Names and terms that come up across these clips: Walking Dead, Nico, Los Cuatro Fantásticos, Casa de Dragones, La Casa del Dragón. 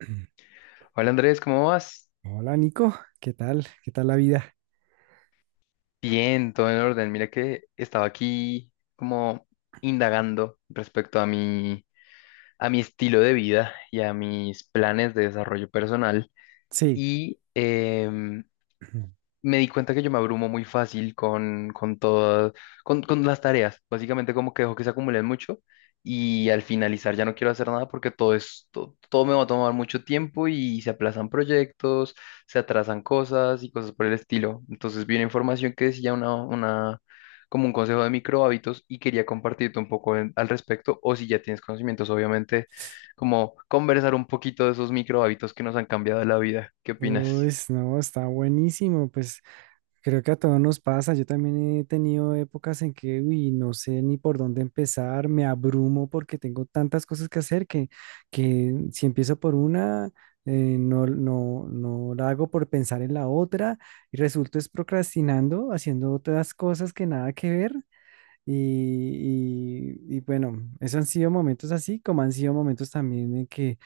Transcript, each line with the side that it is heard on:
left: Hola Andrés, ¿cómo vas?
right: Hola Nico, ¿qué tal? ¿Qué tal la vida?
left: Bien, todo en orden. Mira que estaba aquí como indagando respecto a mi estilo de vida y a mis planes de desarrollo personal.
right: Sí,
left: Y me di cuenta que yo me abrumo muy fácil con todas, con las tareas. Básicamente como que dejo que se acumulen mucho y al finalizar ya no quiero hacer nada porque todo es, todo, me va a tomar mucho tiempo y se aplazan proyectos, se atrasan cosas y cosas por el estilo. Entonces vi una información que decía una, como un consejo de micro hábitos y quería compartirte un poco al respecto o si ya tienes conocimientos, obviamente, como conversar un poquito de esos micro hábitos que nos han cambiado la vida. ¿Qué opinas?
right: pues no, está buenísimo, pues creo que a todos nos pasa. Yo también he tenido épocas en que, uy, no sé ni por dónde empezar, me abrumo porque tengo tantas cosas que hacer que si empiezo por una, no la hago por pensar en la otra y resulto es procrastinando, haciendo otras cosas que nada que ver. Y bueno, esos han sido momentos así, como han sido momentos también en que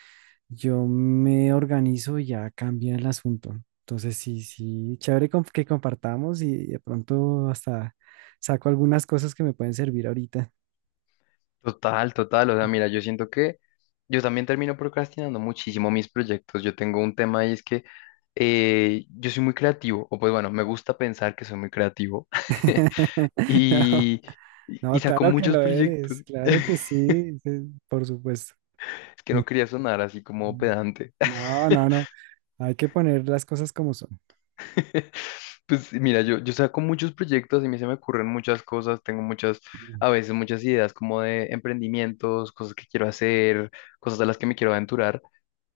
right: yo me organizo y ya cambia el asunto. Entonces, sí, sí, chévere que compartamos y de pronto hasta saco algunas cosas que me pueden servir ahorita.
left: Total, total. O sea, mira, yo siento que yo también termino procrastinando muchísimo mis proyectos. Yo tengo un tema y es que yo soy muy creativo, o pues bueno, me gusta pensar que soy muy creativo
right: No,
left: y,
right: no,
left: y saco
right: claro que
left: muchos
right: lo
left: proyectos.
right: eres, claro que sí, sí, por supuesto.
left: Es que no quería sonar así como
right: Mm.
left: pedante.
right: No, no, no, hay que poner las cosas como son.
left: Pues mira, yo saco muchos proyectos y a mí se me ocurren muchas cosas, tengo muchas,
right: Mm.
left: a veces muchas ideas como de emprendimientos, cosas que quiero hacer, cosas a las que me quiero aventurar.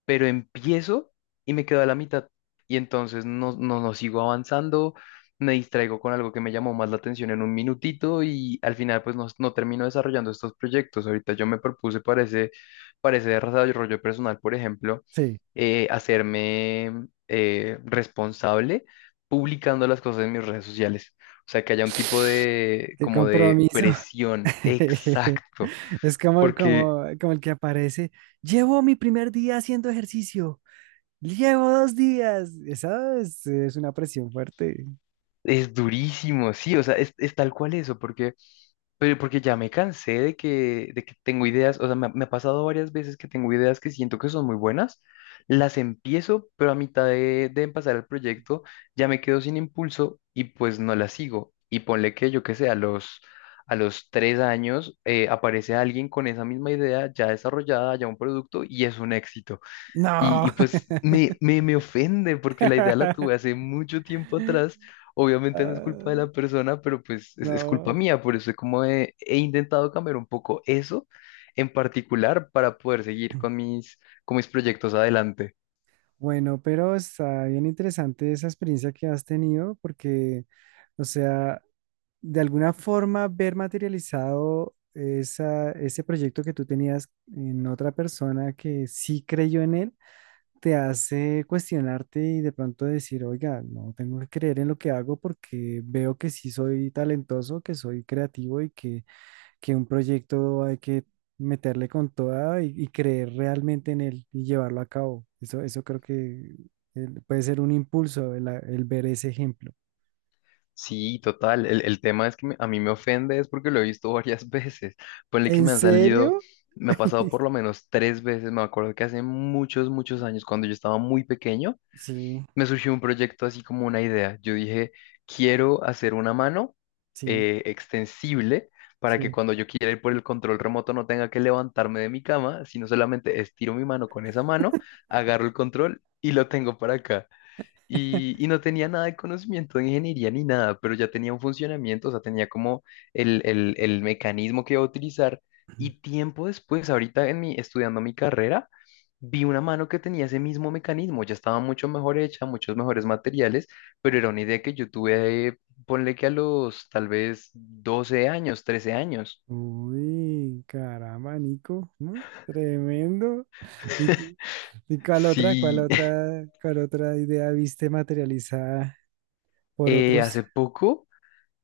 left: Pero empiezo y me quedo a la mitad. Y entonces no sigo avanzando, me distraigo con algo que me llamó más la atención en un minutito y al final pues no termino desarrollando estos proyectos. Ahorita yo me propuse para ese desarrollo personal, por ejemplo,
right: Sí,
left: hacerme responsable publicando las cosas en mis redes sociales. O sea, que haya un tipo de,
right: qué
left: como de
right: compromiso.
left: presión, exacto,
right: Es
left: porque
right: como el que aparece. Llevo mi primer día haciendo ejercicio. Llevo dos días. Es una presión fuerte.
left: es durísimo, sí, o sea, es tal cual eso, porque pero porque ya me cansé de que tengo ideas, o sea, me ha pasado varias veces que tengo ideas que siento que son muy buenas, las empiezo, pero a mitad de empezar el proyecto ya me quedo sin impulso y pues no las sigo. Y ponle que yo que sé, a los 3 años aparece alguien con esa misma idea ya desarrollada, ya un producto y es un éxito. Y,
right: No.
left: y pues me ofende porque la idea la tuve hace mucho tiempo atrás. Obviamente no es culpa de
right: Ah,
left: la persona, pero pues es culpa
right: no.
left: mía. Por eso es como he intentado cambiar un poco eso en particular para poder seguir con mis proyectos adelante.
right: Bueno, pero está bien interesante esa experiencia que has tenido porque, o sea, de alguna forma ver materializado ese proyecto que tú tenías en otra persona que sí creyó en él te hace cuestionarte y de pronto decir, oiga, no tengo que creer en lo que hago porque veo que sí soy talentoso, que soy creativo y que un proyecto hay que meterle con toda y creer realmente en él y llevarlo a cabo. Eso creo que puede ser un impulso el ver ese ejemplo.
left: Sí, total. El tema es que a mí me ofende es porque lo he visto varias veces. Ponle que
right: ¿En
left: me han salido,
right: serio?
left: me ha pasado por lo menos 3 veces. Me acuerdo que hace muchos, muchos años, cuando yo estaba muy pequeño
right: Sí,
left: me surgió un proyecto así como una idea. Yo dije, quiero hacer una mano
right: sí,
left: extensible para que
right: sí.
left: cuando yo quiera ir por el control remoto no tenga que levantarme de mi cama, sino solamente estiro mi mano con esa mano, agarro el control y lo tengo para acá y, y no tenía nada de conocimiento de ingeniería ni nada, pero ya tenía un funcionamiento, o sea, tenía como el mecanismo que iba a utilizar. Y tiempo después, ahorita estudiando mi carrera, vi una mano que tenía ese mismo mecanismo, ya estaba mucho mejor hecha, muchos mejores materiales, pero era una idea que yo tuve, ponle que a los tal vez 12 años, 13 años.
right: Uy, caramba, Nico, ¿no? Tremendo. Y ¿y
left: Sí,
right: cuál otra idea viste materializada por otros?
left: hace poco.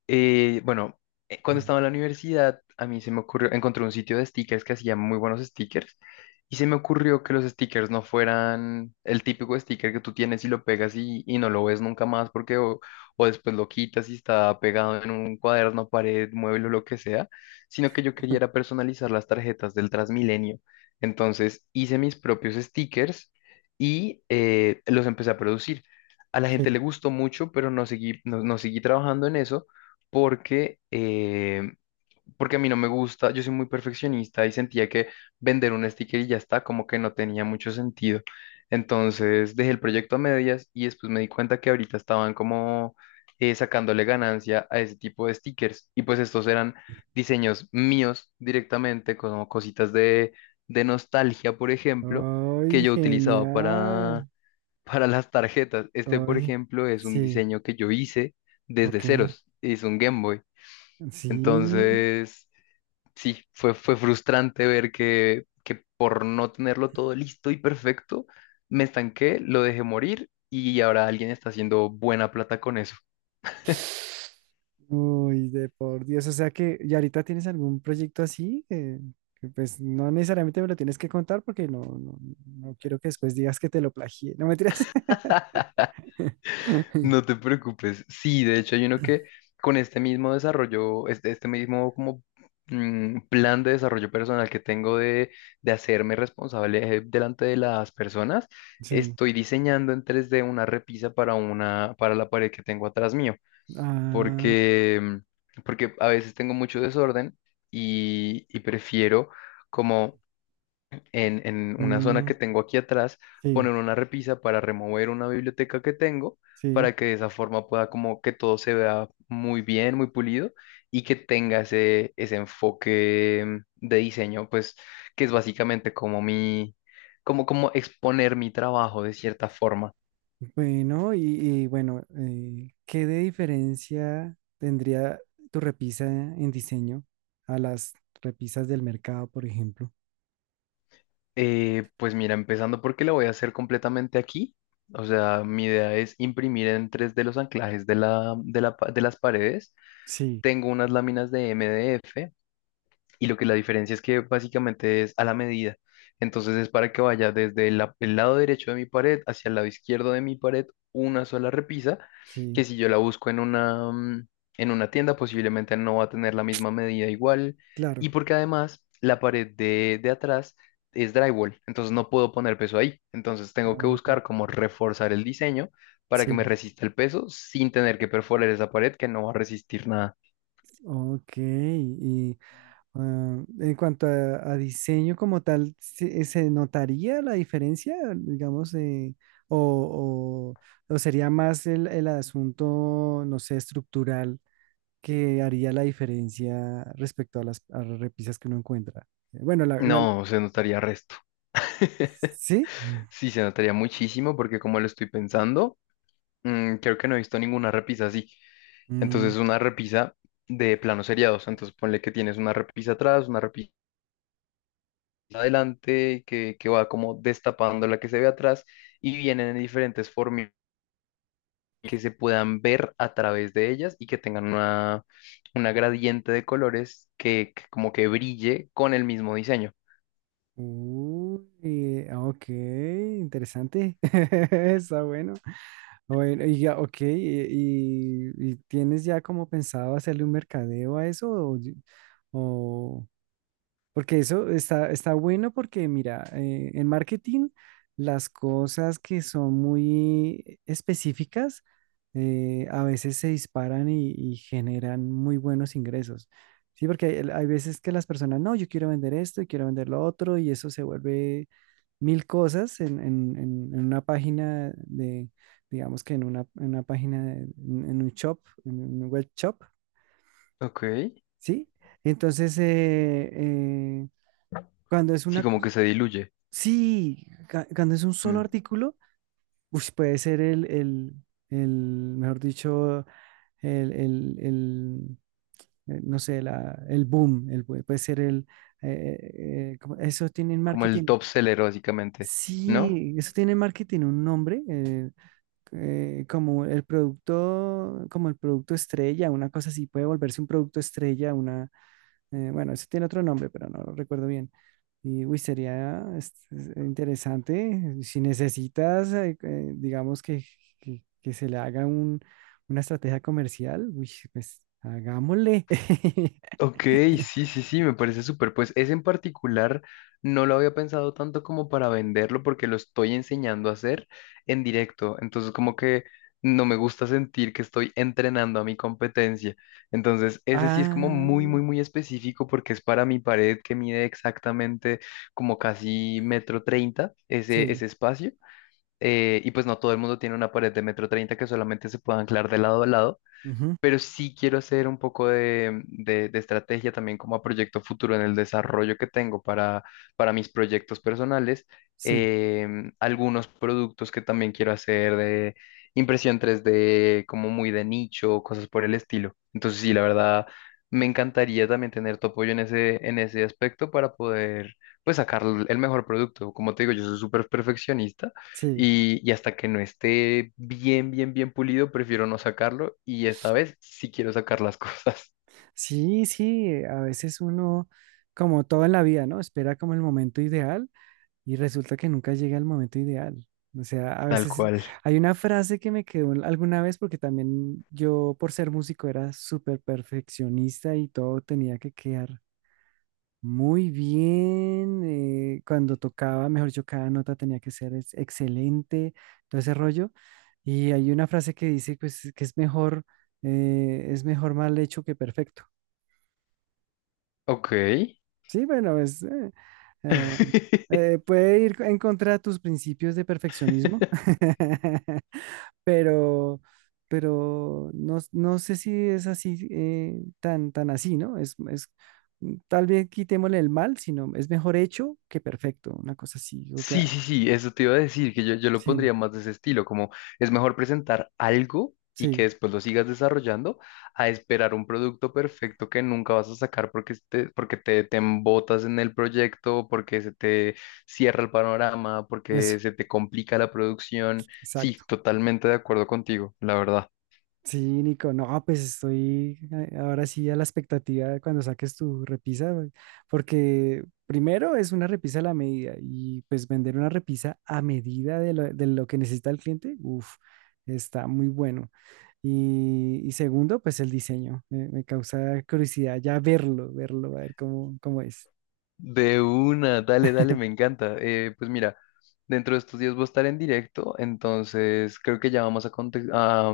left: Bueno, cuando estaba en la universidad, a mí se me ocurrió, encontré un sitio de stickers que hacía muy buenos stickers y se me ocurrió que los stickers no fueran el típico sticker que tú tienes y lo pegas y no lo ves nunca más porque o después lo quitas y está pegado en un cuaderno, pared, mueble o lo que sea, sino que yo quería era personalizar las tarjetas del Transmilenio. Entonces hice mis propios stickers y los empecé a producir. A la gente
right: Sí.
left: le gustó mucho, pero no seguí trabajando en eso porque, eh, porque a mí no me gusta, yo soy muy perfeccionista y sentía que vender un sticker y ya está, como que no tenía mucho sentido. Entonces dejé el proyecto a medias y después me di cuenta que ahorita estaban como sacándole ganancia a ese tipo de stickers y pues estos eran diseños míos directamente, como cositas de nostalgia, por ejemplo, que
right: ¡Ay,
left: yo utilizaba para,
right: genial!
left: para las tarjetas. Este, por
right: ¡Ay!
left: ejemplo, es un
right: Sí,
left: diseño que yo hice desde
right: ok.
left: ceros, es un Game Boy.
right: Sí.
left: Entonces, sí, fue frustrante ver que por no tenerlo todo listo y perfecto, me estanqué, lo dejé morir y ahora alguien está haciendo buena plata con eso.
right: Uy, de por Dios. O sea que, ¿y ahorita tienes algún proyecto así? Que, pues no necesariamente me lo tienes que contar porque no quiero que después digas que te lo plagié. No me tiras.
left: No te preocupes. Sí, de hecho hay uno que con este mismo desarrollo, este mismo como plan de desarrollo personal que tengo de hacerme responsable delante de las personas,
right: Sí.
left: estoy diseñando en 3D una repisa para la pared que tengo atrás mío.
right: Ah,
left: porque, porque a veces tengo mucho desorden y prefiero como en una zona
right: mm,
left: que tengo aquí atrás
right: sí,
left: poner una repisa para remover una biblioteca que tengo
right: sí.
left: para que de esa forma pueda como que todo se vea muy bien, muy pulido y que tenga ese enfoque de diseño, pues que es básicamente como como exponer mi trabajo de cierta forma.
right: Bueno, y bueno, ¿qué de diferencia tendría tu repisa en diseño a las repisas del mercado, por ejemplo?
left: Pues mira, empezando porque la voy a hacer completamente aquí. O sea, mi idea es imprimir en 3D los anclajes de de las paredes.
right: Sí,
left: Tengo unas láminas de MDF y lo que la diferencia es que básicamente es a la medida. Entonces es para que vaya desde el lado derecho de mi pared hacia el lado izquierdo de mi pared una sola repisa, que
right: sí,
left: si yo la busco en una tienda posiblemente no va a tener la misma medida igual.
right: claro.
left: Y porque además la pared de atrás es drywall, entonces no puedo poner peso ahí. Entonces tengo que
right: Ah,
left: buscar cómo reforzar el diseño para que
right: sí,
left: me resista el peso sin tener que perforar esa pared que no va a resistir nada.
right: ok. Y ah, en cuanto a diseño como tal, se notaría la diferencia, digamos, o, o- o sería más el asunto, no sé, estructural? Que haría la diferencia respecto a a las repisas que uno encuentra. Bueno,
left: No, se notaría resto.
right: ¿sí?
left: Sí, se notaría muchísimo porque como lo estoy pensando, creo que no he visto ninguna repisa así.
right: Mm,
left: Entonces una repisa de planos seriados. Entonces ponle que tienes una repisa atrás, una repisa adelante, que va como destapando la que se ve atrás y vienen en diferentes formas que se puedan ver a través de ellas y que tengan una gradiente de colores que como que brille con el mismo diseño.
right: uy, ah, ok, interesante. Está bueno. Bueno, y ya, ok, y ¿tienes ya como pensado hacerle un mercadeo a eso? O- Porque eso está, está bueno porque, mira, en marketing las cosas que son muy específicas a veces se disparan y generan muy buenos ingresos. Sí, porque hay veces que las personas, no, yo quiero vender esto y quiero vender lo otro y eso se vuelve mil cosas en una página de, digamos que en una página, en un shop, en un web shop,
left: Ok.
right: ¿sí? Entonces, cuando es
left: Sí,
right: una.
left: como que se diluye.
right: Sí, cuando es un solo
left: Mm.
right: artículo, ush, puede ser el, mejor dicho, el, el, el, no sé, el boom, puede ser el, eh, ¿cómo? Eso tiene en
left: Como el
right: marketing.
left: top seller, básicamente, ¿no?
right: Sí, eso tiene en marketing un nombre, como el producto estrella, una cosa así, puede volverse un producto estrella. Bueno, eso tiene otro nombre, pero no lo recuerdo bien. Y uy, sería es interesante. Si necesitas, digamos que, que se le haga una estrategia comercial, uy, pues hagámosle.
left: Ok, sí, sí, sí, me parece súper. Pues ese en particular no lo había pensado tanto como para venderlo porque lo estoy enseñando a hacer en directo. Entonces, como que no me gusta sentir que estoy entrenando a mi competencia. Entonces, ese sí es como muy,
right: Ah,
left: muy, muy específico porque es para mi pared que mide exactamente como casi metro treinta ese,
right: sí,
left: ese espacio. Y pues no todo el mundo tiene una pared de metro treinta que solamente se puede anclar de lado a lado.
right: ujú,
left: Pero sí quiero hacer un poco de estrategia también como a proyecto futuro en el desarrollo que tengo para mis proyectos personales.
right: sí,
left: Algunos productos que también quiero hacer de impresión 3D, como muy de nicho, cosas por el estilo. Entonces, sí, la verdad, me encantaría también tener tu apoyo en ese aspecto para poder, pues, sacar el mejor producto. Como te digo, yo soy súper perfeccionista
right: sí,
left: y hasta que no esté bien, bien, bien pulido, prefiero no sacarlo. Y esta vez sí quiero sacar las cosas
right: sí, sí. A veces uno, como todo en la vida, ¿no? Espera como el momento ideal. Y resulta que nunca llega el momento ideal. O sea, a
left: tal
right: veces
left: cual.
right: hay una frase que me quedó alguna vez porque también yo por ser músico era súper perfeccionista y todo tenía que quedar muy bien. Cuando tocaba, mejor yo cada nota tenía que ser excelente, todo ese rollo. Y hay una frase que dice pues que es mejor mal hecho que perfecto.
left: Ok.
right: Sí, bueno, es, eh, puede ir en contra de tus principios de perfeccionismo, pero, pero no, no sé si es así, tan así, ¿no? Es, mm, tal vez quitémosle el mal, sino es mejor hecho que perfecto, una cosa así.
left: Sí, sí, sí, eso te iba a decir, que yo lo
right: Sí,
left: pondría más de ese estilo, como es mejor presentar algo y que
right: sí,
left: después lo sigas desarrollando a esperar un producto perfecto que nunca vas a sacar porque te embotas en el proyecto, porque se te cierra el panorama, porque
right: eso,
left: se te complica la producción. Sí,
right: exacto.
left: totalmente de acuerdo contigo, la verdad.
right: Sí, Nico, no, pues estoy ahora sí a la expectativa de cuando saques tu repisa, güey, porque primero es una repisa a la medida y pues vender una repisa a medida de lo que necesita el cliente, uff, está muy bueno. Y segundo, pues el diseño, me causa curiosidad ya verlo, verlo, a ver cómo, cómo es.
left: De una, dale, dale, me encanta. Pues mira, dentro de estos días voy a estar en directo, entonces creo que ya vamos a, conte- a,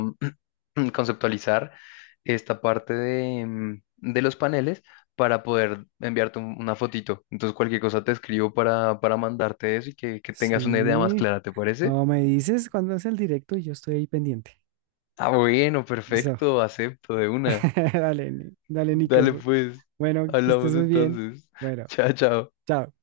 left: mm, conceptualizar esta parte de los paneles para poder enviarte una fotito. Entonces cualquier cosa te escribo para mandarte eso y que tengas una idea más
right: Sí,
left: clara, ¿te parece?
right: o me dices cuándo es el directo y yo estoy ahí pendiente.
left: Ah, bueno,
right: Listo,
left: perfecto, acepto de una.
right: dale, dale,
left: Dale
right: Nico.
left: pues,
right: Bueno, que
left: hablamos
right: estés muy bien.
left: entonces.
right: Bueno,
left: Chao, chao.
right: chao.